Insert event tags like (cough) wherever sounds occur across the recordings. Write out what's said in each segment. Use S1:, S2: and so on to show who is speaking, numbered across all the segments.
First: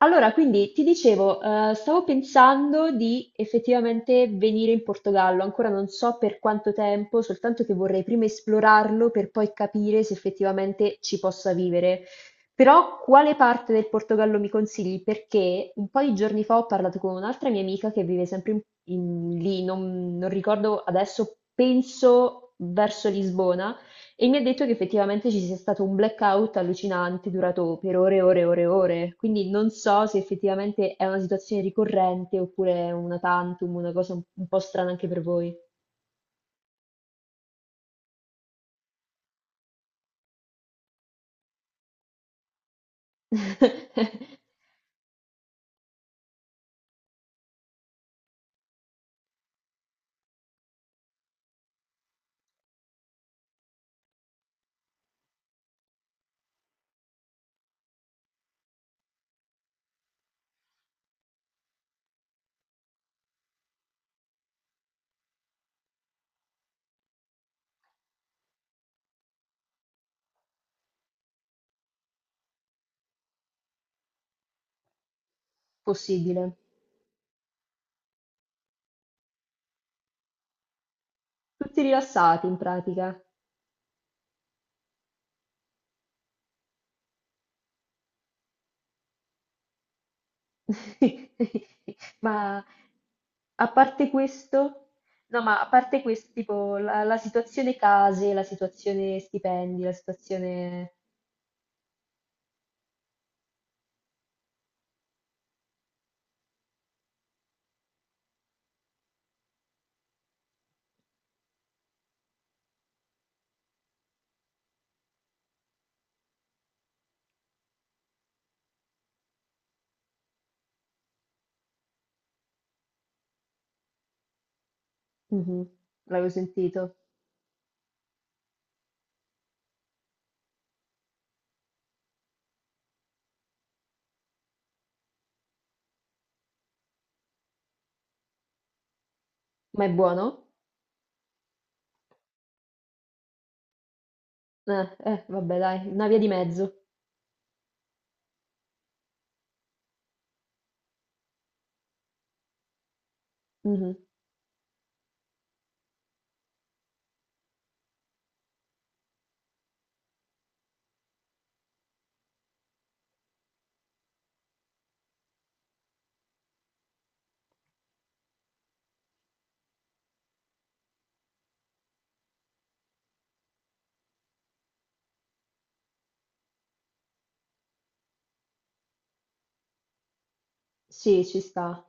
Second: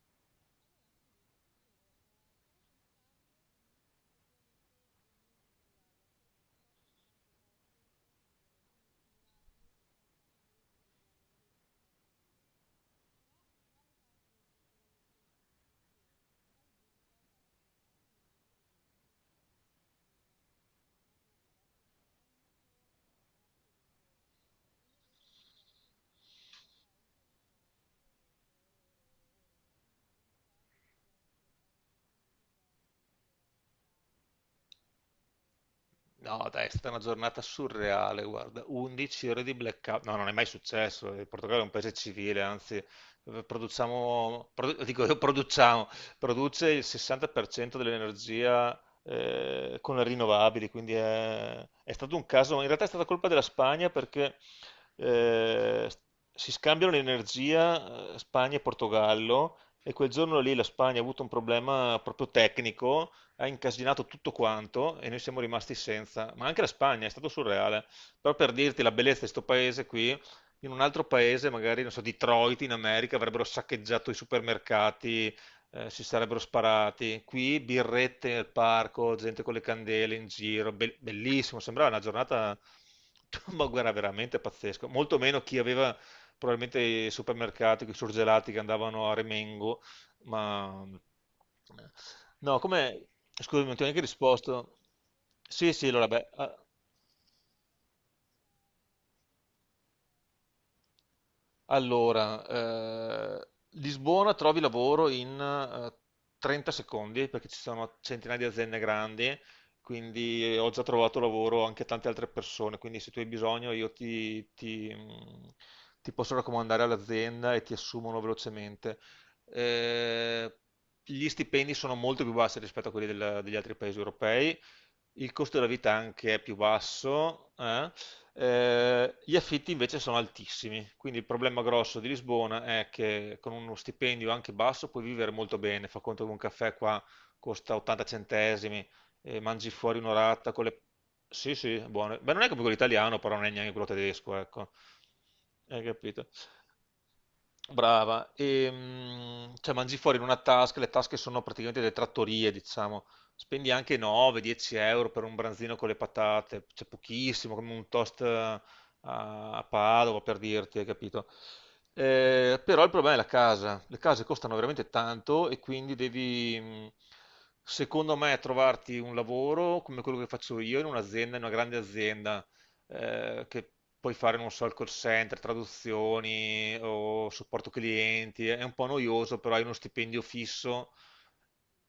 S1: Allora, quindi ti dicevo, stavo pensando di effettivamente venire in Portogallo, ancora non so per quanto tempo, soltanto che vorrei prima esplorarlo per poi capire se effettivamente ci possa vivere. Però quale parte del Portogallo mi consigli? Perché un po' di giorni fa ho parlato con un'altra mia amica che vive sempre lì, non ricordo adesso, penso verso Lisbona e mi ha detto che effettivamente ci sia stato un blackout allucinante durato per ore e ore e ore e ore. Quindi non so se effettivamente è una situazione ricorrente oppure è una tantum, una cosa un po' strana anche per voi.
S2: No, dai, è stata una giornata surreale, guarda, 11 ore di blackout, no, non è mai successo. Il Portogallo è un paese civile, anzi,
S1: (laughs)
S2: produciamo, dico (laughs) io produciamo, produce il 60% dell'energia con le rinnovabili, quindi è stato un caso, in realtà è stata colpa della Spagna perché eh, si scambiano l'energia, Spagna e Portogallo, e quel giorno lì la Spagna ha avuto un problema proprio tecnico, ha incasinato tutto quanto e noi siamo rimasti senza. Ma anche la Spagna è stato surreale. Però per dirti la bellezza di sto paese qui, in un altro paese, magari, non so, Detroit in America, avrebbero saccheggiato i supermercati, si sarebbero
S1: Possibile.
S2: sparati. Qui birrette nel parco, gente con le candele in giro, bellissimo,
S1: Tutti
S2: sembrava una
S1: rilassati in
S2: giornata,
S1: pratica.
S2: (laughs) ma guarda, veramente pazzesco. Molto meno chi aveva probabilmente i supermercati, i surgelati che andavano a Remengo, ma eh,
S1: (laughs)
S2: no,
S1: Ma
S2: come, scusami,
S1: a
S2: non ti ho neanche
S1: parte
S2: risposto.
S1: questo, no, ma a
S2: Sì, sì,
S1: parte
S2: allora,
S1: questo, tipo la situazione case, la situazione stipendi, la situazione...
S2: Allora, eh, Lisbona trovi lavoro in 30 secondi perché ci sono centinaia di aziende grandi, quindi ho già trovato lavoro anche a tante altre persone, quindi se tu hai bisogno io ti posso raccomandare all'azienda e ti assumono velocemente. Eh, Gli stipendi sono molto più bassi rispetto a quelli degli altri paesi europei, il costo
S1: Mhm,
S2: della vita
S1: l'avevo
S2: anche è più
S1: sentito.
S2: basso, eh? Gli affitti invece sono altissimi, quindi il problema grosso di Lisbona è che con uno stipendio anche basso puoi vivere molto bene. Fa conto che un caffè qua costa 80 centesimi, e mangi
S1: Ma è
S2: fuori
S1: buono?
S2: un'orata con le... Sì, sì, buono. Beh, non è come quello italiano, però non è neanche quello tedesco, ecco.
S1: Vabbè
S2: Hai
S1: dai, una via di
S2: capito?
S1: mezzo.
S2: Brava, e, cioè mangi fuori in una tasca, le tasche sono praticamente delle trattorie, diciamo. Spendi
S1: Mhm.
S2: anche 9-10 euro per un branzino con le patate, c'è pochissimo, come un toast a, a Padova per dirti, hai capito? Però il problema è la casa, le case costano veramente tanto e quindi secondo me, trovarti un lavoro come quello che faccio io in un'azienda, in una grande azienda, che puoi fare, non so, il call center, traduzioni o supporto clienti. È un po' noioso, però hai uno stipendio fisso
S1: Sì, ci sta.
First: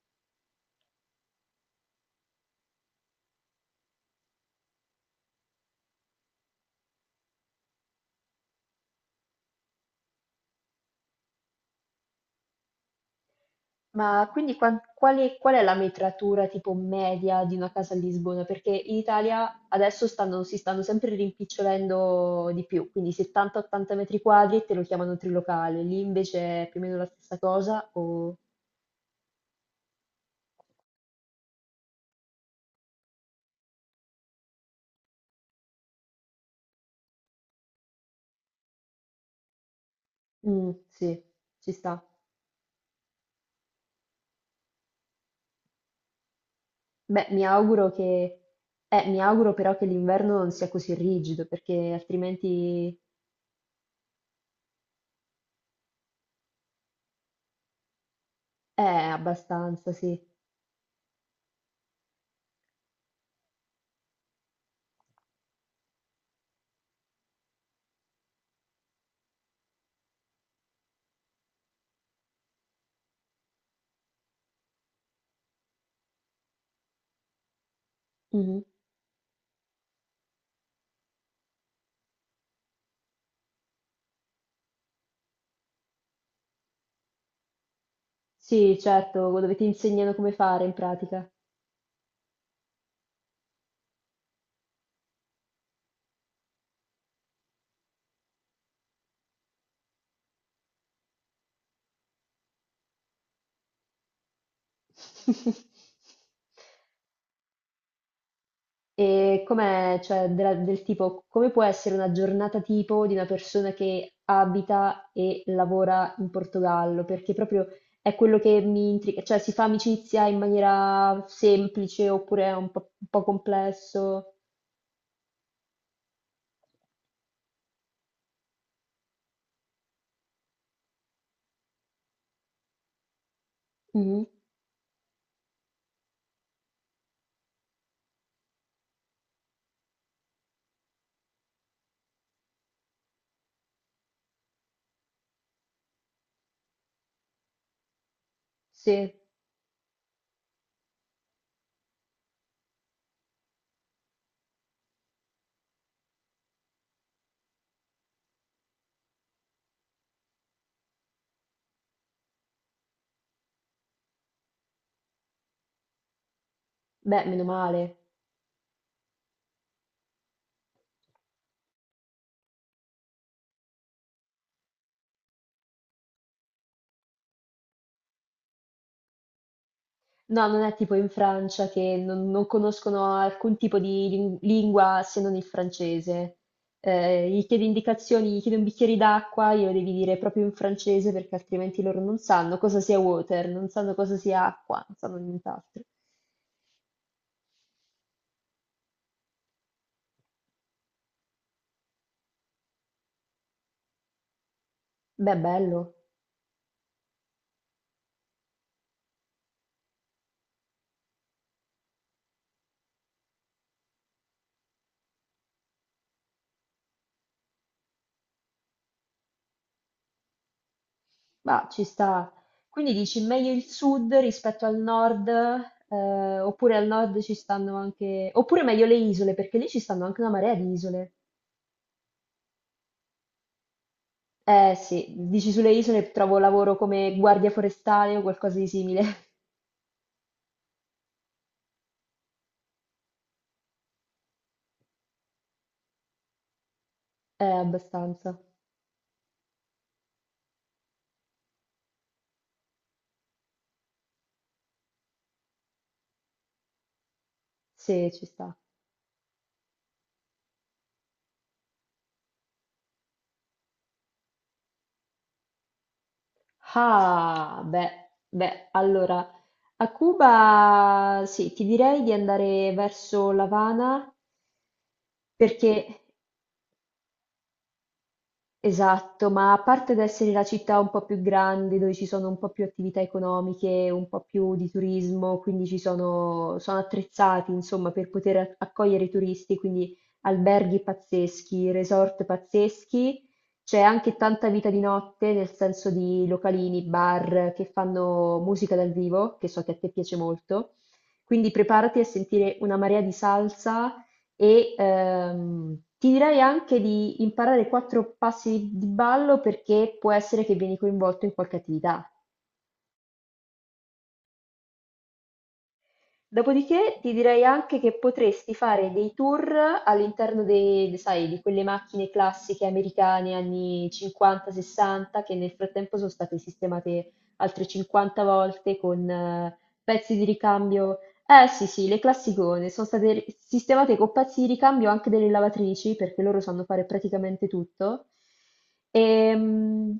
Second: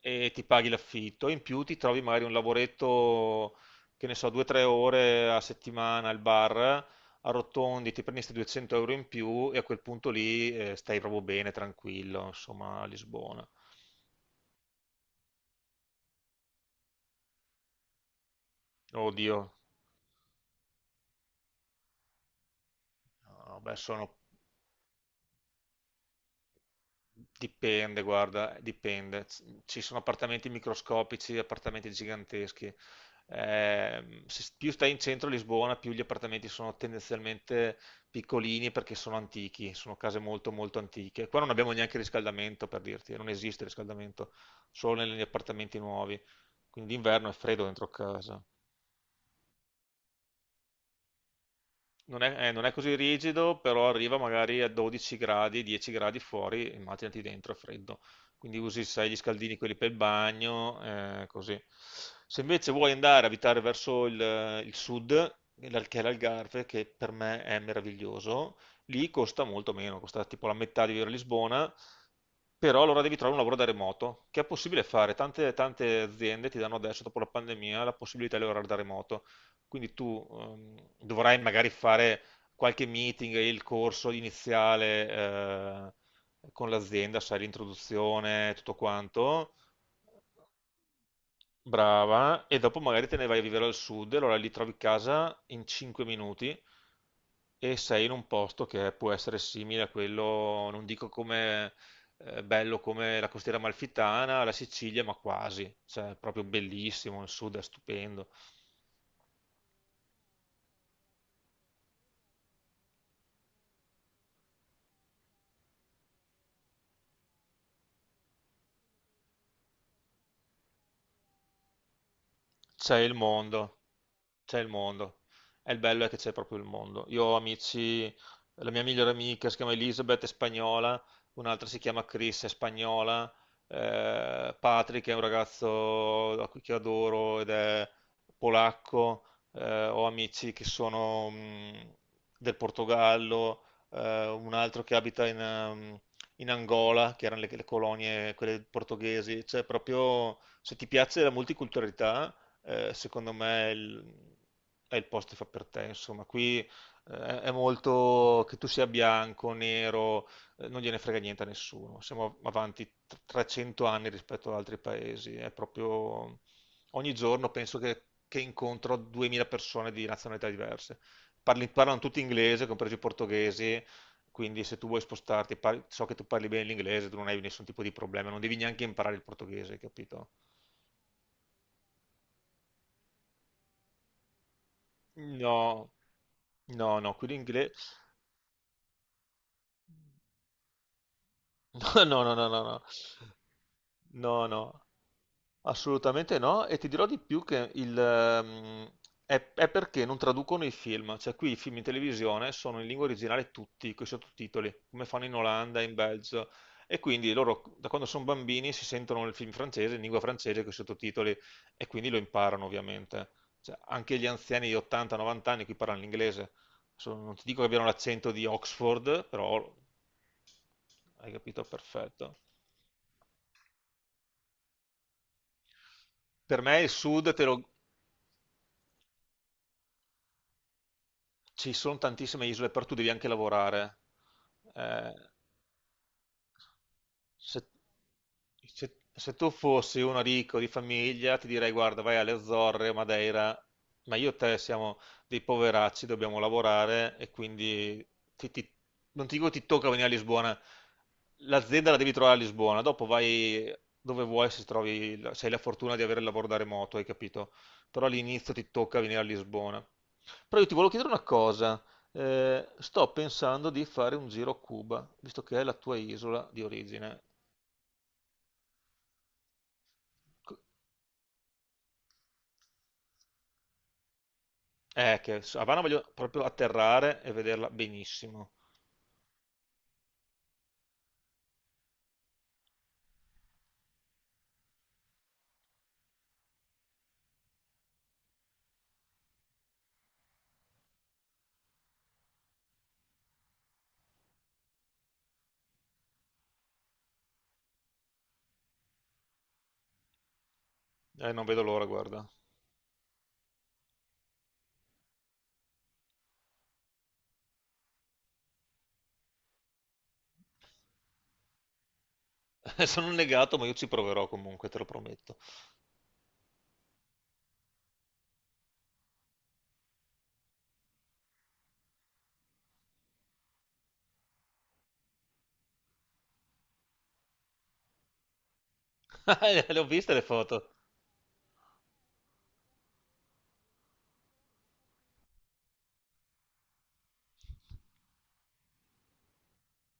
S2: e ti paghi l'affitto, in più ti trovi magari un lavoretto, che ne so, 2-3 ore a settimana al bar, arrotondi, ti prendi questi 200 euro in più e a quel punto lì stai proprio bene, tranquillo, insomma, a Lisbona.
S1: Ma quindi qual è la metratura tipo media di una casa a Lisbona? Perché in
S2: Oddio,
S1: Italia adesso si stanno sempre rimpicciolendo di più, quindi
S2: no, beh,
S1: 70-80
S2: sono,
S1: metri quadri te lo chiamano trilocale, lì invece è più o meno la stessa cosa
S2: dipende,
S1: o...
S2: guarda, dipende. Ci sono appartamenti microscopici, appartamenti giganteschi. Se più stai in centro a Lisbona, più gli appartamenti sono tendenzialmente piccolini perché sono antichi, sono case molto
S1: Mm,
S2: molto
S1: sì,
S2: antiche. Qua non
S1: ci
S2: abbiamo neanche
S1: sta.
S2: riscaldamento, per dirti, non esiste riscaldamento, solo negli appartamenti nuovi. Quindi
S1: Beh,
S2: d'inverno è
S1: mi
S2: freddo dentro
S1: auguro che...
S2: casa.
S1: mi auguro però che l'inverno non sia così rigido, perché
S2: Non è, non è così
S1: altrimenti
S2: rigido, però arriva magari a 12 gradi, 10 gradi fuori, immaginati dentro, è freddo. Quindi
S1: è
S2: usi, sai, gli scaldini, quelli per
S1: abbastanza,
S2: il
S1: sì.
S2: bagno, così. Se invece vuoi andare a abitare verso il sud, che è l'Algarve, che per me è meraviglioso, lì costa molto meno, costa tipo la metà di vivere a Lisbona, però allora devi trovare un lavoro da remoto, che è possibile fare. Tante, tante aziende ti danno adesso, dopo la pandemia, la possibilità di
S1: Mhm.
S2: lavorare da remoto. Quindi tu dovrai magari fare qualche meeting, il corso iniziale, con l'azienda, sai, l'introduzione, tutto
S1: Sì, certo, dove
S2: quanto.
S1: ti insegnano come fare in pratica.
S2: Brava, e dopo magari te ne vai a vivere al sud, e allora lì trovi casa in 5 minuti e sei in un posto che può essere simile a quello, non dico come bello come la costiera amalfitana, la Sicilia, ma quasi,
S1: (laughs)
S2: cioè è proprio bellissimo, il sud è stupendo,
S1: E com'è, cioè, del tipo, come può essere una giornata tipo di una persona che abita e lavora in Portogallo? Perché proprio è quello che mi intriga, cioè si fa amicizia in maniera semplice oppure è
S2: c'è
S1: un
S2: il
S1: po'
S2: mondo.
S1: complesso?
S2: C'è il mondo. E il bello è che c'è proprio il mondo. Io ho amici, la mia migliore amica si chiama Elizabeth, è spagnola, un'altra si chiama Chris, è spagnola,
S1: Mhm.
S2: Patrick è un ragazzo a cui che adoro ed è polacco, ho amici che sono del Portogallo, un altro che abita in Angola, che erano le colonie, quelle
S1: Sì,
S2: portoghesi. Cioè proprio se ti piace la multiculturalità, secondo me è è il posto che fa per te. Insomma, qui è molto che tu sia bianco, nero, non gliene frega niente a nessuno. Siamo avanti 300 anni rispetto ad altri paesi. È proprio ogni
S1: beh, meno
S2: giorno penso
S1: male.
S2: che incontro 2000 persone di nazionalità diverse. Parlano tutti inglese, compresi i portoghesi. Quindi se tu vuoi spostarti, so che tu parli bene l'inglese, tu non hai nessun tipo di problema, non devi neanche imparare il portoghese, capito?
S1: No, non è tipo in Francia che non conoscono alcun tipo di lingua se non il
S2: No,
S1: francese.
S2: no, no, qui
S1: Gli chiedi
S2: l'inglese...
S1: indicazioni, gli chiedi un bicchiere d'acqua, glielo devi dire proprio in francese perché altrimenti
S2: (laughs)
S1: loro
S2: No,
S1: non
S2: no, no, no,
S1: sanno
S2: no,
S1: cosa
S2: no.
S1: sia water, non sanno cosa sia
S2: No,
S1: acqua,
S2: no,
S1: non sanno nient'altro.
S2: assolutamente no. E ti dirò di più che è perché non traducono i film. Cioè, qui i film in televisione sono in lingua originale tutti, con i sottotitoli, come fanno in
S1: Beh,
S2: Olanda,
S1: bello,
S2: in Belgio. E quindi loro, da quando sono bambini, si sentono il film francese, in lingua francese, con i sottotitoli, e quindi lo imparano, ovviamente. Cioè, anche gli anziani di 80-90 anni qui parlano l'inglese. Adesso non ti dico che abbiano l'accento di Oxford, però hai capito
S1: ma ci
S2: perfetto.
S1: sta. Quindi dici meglio il sud rispetto al nord,
S2: Per
S1: oppure
S2: me
S1: al
S2: il
S1: nord
S2: sud
S1: ci stanno anche, oppure meglio le isole, perché lì ci stanno anche una marea di isole.
S2: ci sono tantissime isole, però tu devi anche lavorare.
S1: Eh
S2: Eh,
S1: sì, dici sulle isole trovo lavoro come guardia
S2: Se,
S1: forestale o qualcosa di simile.
S2: se
S1: (laughs)
S2: tu fossi uno ricco di famiglia, ti direi: guarda, vai alle Azzorre, Madeira, ma io e te siamo dei poveracci, dobbiamo lavorare e quindi
S1: Abbastanza.
S2: ti- ti- non ti dico ti tocca venire a Lisbona. L'azienda la devi trovare a Lisbona, dopo vai dove vuoi se trovi, se hai la fortuna di avere il lavoro da remoto, hai capito? Però
S1: Sì, ci
S2: all'inizio
S1: sta.
S2: ti tocca venire a Lisbona. Però io ti volevo chiedere una cosa. Sto pensando di fare un giro a Cuba, visto che è la tua isola di origine.
S1: Ah, beh, beh, allora, a Cuba sì, ti direi di andare verso l'Avana
S2: Che su
S1: perché
S2: Havana voglio proprio atterrare e vederla benissimo.
S1: esatto, ma a parte ad essere la città un po' più grande, dove ci sono un po' più attività economiche, un po' più di turismo, quindi ci sono, sono attrezzati, insomma, per poter accogliere i turisti, quindi alberghi pazzeschi, resort pazzeschi, c'è anche tanta vita di notte, nel senso di localini, bar che fanno musica dal vivo, che so che a te piace molto.
S2: Non
S1: Quindi
S2: vedo l'ora,
S1: preparati a
S2: guarda.
S1: sentire una marea di salsa, e ti direi anche di imparare quattro passi di ballo perché può essere che vieni coinvolto in qualche attività.
S2: (laughs) Sono un negato, ma io ci proverò comunque, te lo prometto.
S1: Dopodiché ti direi anche che potresti fare dei tour all'interno sai, di quelle macchine classiche americane anni 50-60 che nel frattempo sono state sistemate altre 50 volte con
S2: (laughs) Le ho viste
S1: pezzi
S2: le
S1: di
S2: foto.
S1: ricambio. Eh sì sì, le classicone, sono state sistemate con pezzi di ricambio anche delle lavatrici, perché loro sanno fare praticamente tutto. Ehm,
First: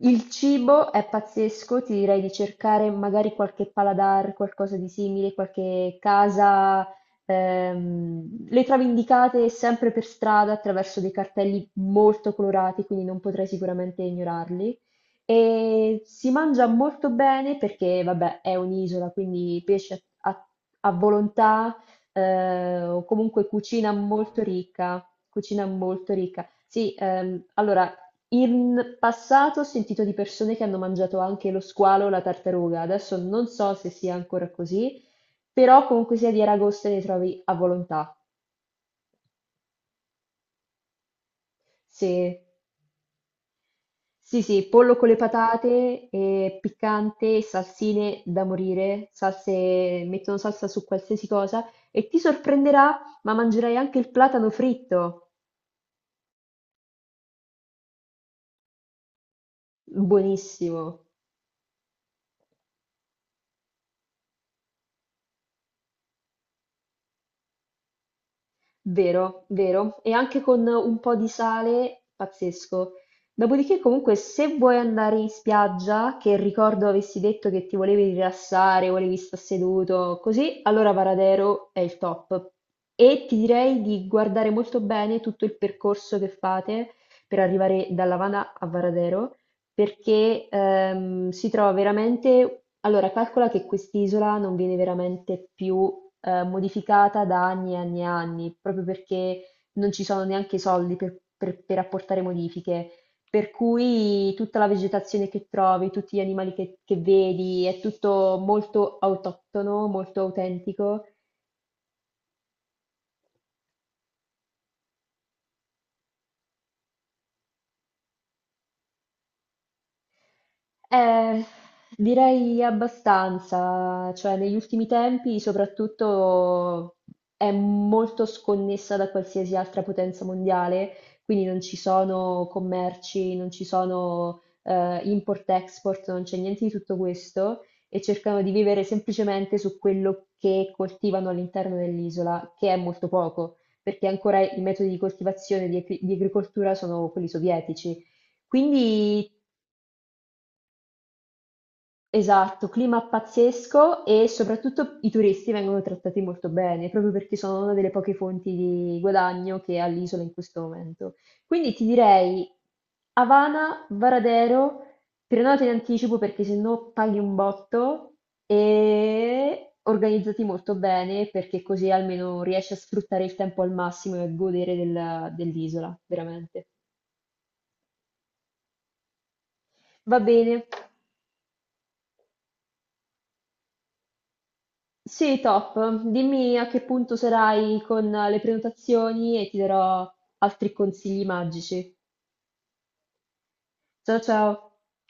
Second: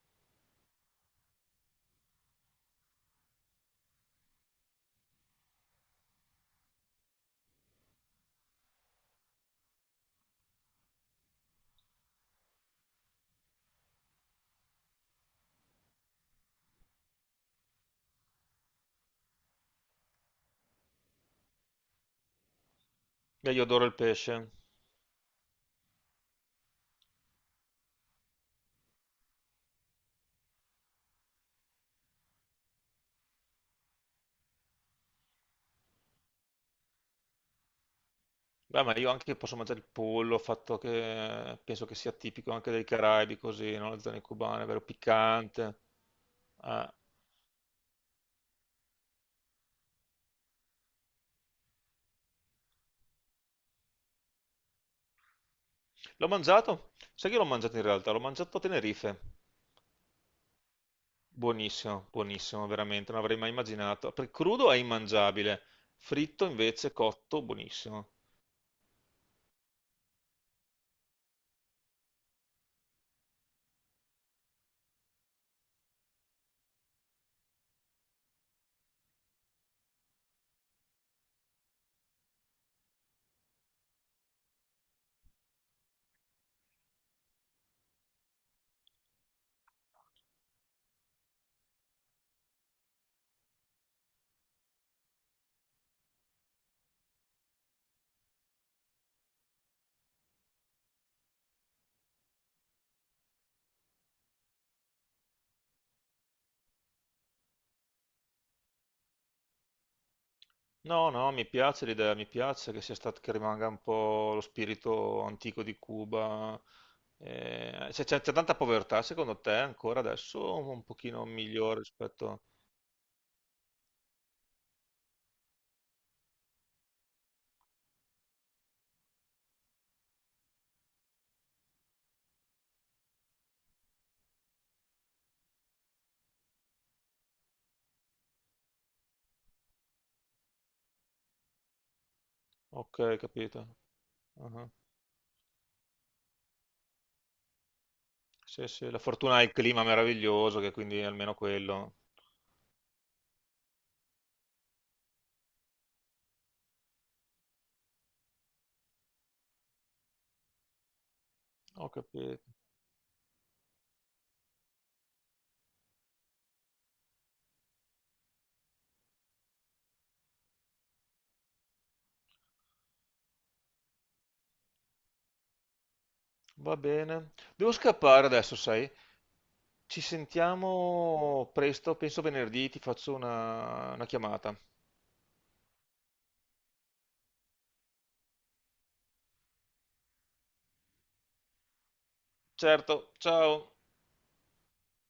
S1: il cibo è pazzesco, ti direi di cercare magari qualche paladar, qualcosa di simile, qualche casa. Le trovi indicate sempre per strada attraverso dei cartelli molto colorati, quindi non potrai sicuramente ignorarli. E si mangia molto bene perché, vabbè, è un'isola, quindi pesce a volontà, o comunque
S2: Beh, io adoro
S1: cucina
S2: il
S1: molto
S2: pesce.
S1: ricca, cucina molto ricca. Sì, allora, in passato ho sentito di persone che hanno mangiato anche lo squalo o la tartaruga, adesso non so se sia ancora così, però comunque sia di Aragosta ne trovi a volontà,
S2: Beh, ma io anche posso mangiare il pollo, fatto che penso che sia
S1: se
S2: tipico anche dei Caraibi, così, no? Le zone
S1: Sì,
S2: cubane,
S1: sì,
S2: vero?
S1: pollo con le
S2: Piccante.
S1: patate, e
S2: Ah.
S1: piccante, salsine da morire, salse, mettono salsa su qualsiasi cosa e ti sorprenderà, ma mangerai anche il platano fritto.
S2: L'ho mangiato? Sai che l'ho mangiato in realtà? L'ho mangiato a Tenerife.
S1: Buonissimo.
S2: Buonissimo, buonissimo, veramente, non avrei mai immaginato. Per crudo è immangiabile, fritto invece cotto, buonissimo.
S1: Vero, vero. E anche con un po' di sale, pazzesco. Dopodiché, comunque, se vuoi andare in spiaggia, che ricordo avessi detto che ti volevi rilassare, volevi stare seduto, così, allora Varadero è il top. E ti direi di guardare molto bene tutto il percorso che fate per arrivare da Lavana a Varadero, perché si trova veramente... Allora, calcola che quest'isola non viene veramente più modificata da anni e anni e anni, proprio perché non ci sono neanche i soldi per, per apportare modifiche. Per cui tutta la vegetazione che trovi, tutti gli animali che vedi, è tutto molto autoctono, molto autentico.
S2: No, no, mi piace l'idea, mi piace che sia stato, che rimanga un po' lo spirito antico di Cuba. C'è tanta povertà, secondo te, ancora adesso, o un pochino
S1: Eh,
S2: migliore rispetto...
S1: direi abbastanza, cioè negli ultimi tempi soprattutto è molto sconnessa da qualsiasi altra potenza mondiale, quindi non ci sono commerci, non ci sono import-export, non c'è niente di tutto questo e cercano di vivere semplicemente su quello che coltivano all'interno dell'isola, che è molto
S2: Ok,
S1: poco,
S2: capito.
S1: perché ancora i
S2: Ah,
S1: metodi di coltivazione di agricoltura sono quelli sovietici.
S2: sì, sì, la
S1: Quindi
S2: fortuna è il clima meraviglioso, che quindi è almeno quello.
S1: esatto, clima pazzesco e soprattutto i turisti vengono trattati molto bene, proprio perché sono una delle poche fonti di guadagno che ha l'isola in questo momento. Quindi ti
S2: Ho capito.
S1: direi Havana, Varadero, prenota in anticipo perché se no paghi un botto e organizzati molto bene perché così almeno riesci a sfruttare il tempo al massimo e a godere dell'isola, veramente.
S2: Va bene. Devo scappare adesso, sai? Ci
S1: Va bene.
S2: sentiamo presto, penso venerdì ti faccio una chiamata.
S1: Sì, top. Dimmi a che punto sarai con le prenotazioni e ti darò altri consigli magici.
S2: Certo, ciao.
S1: Ciao ciao.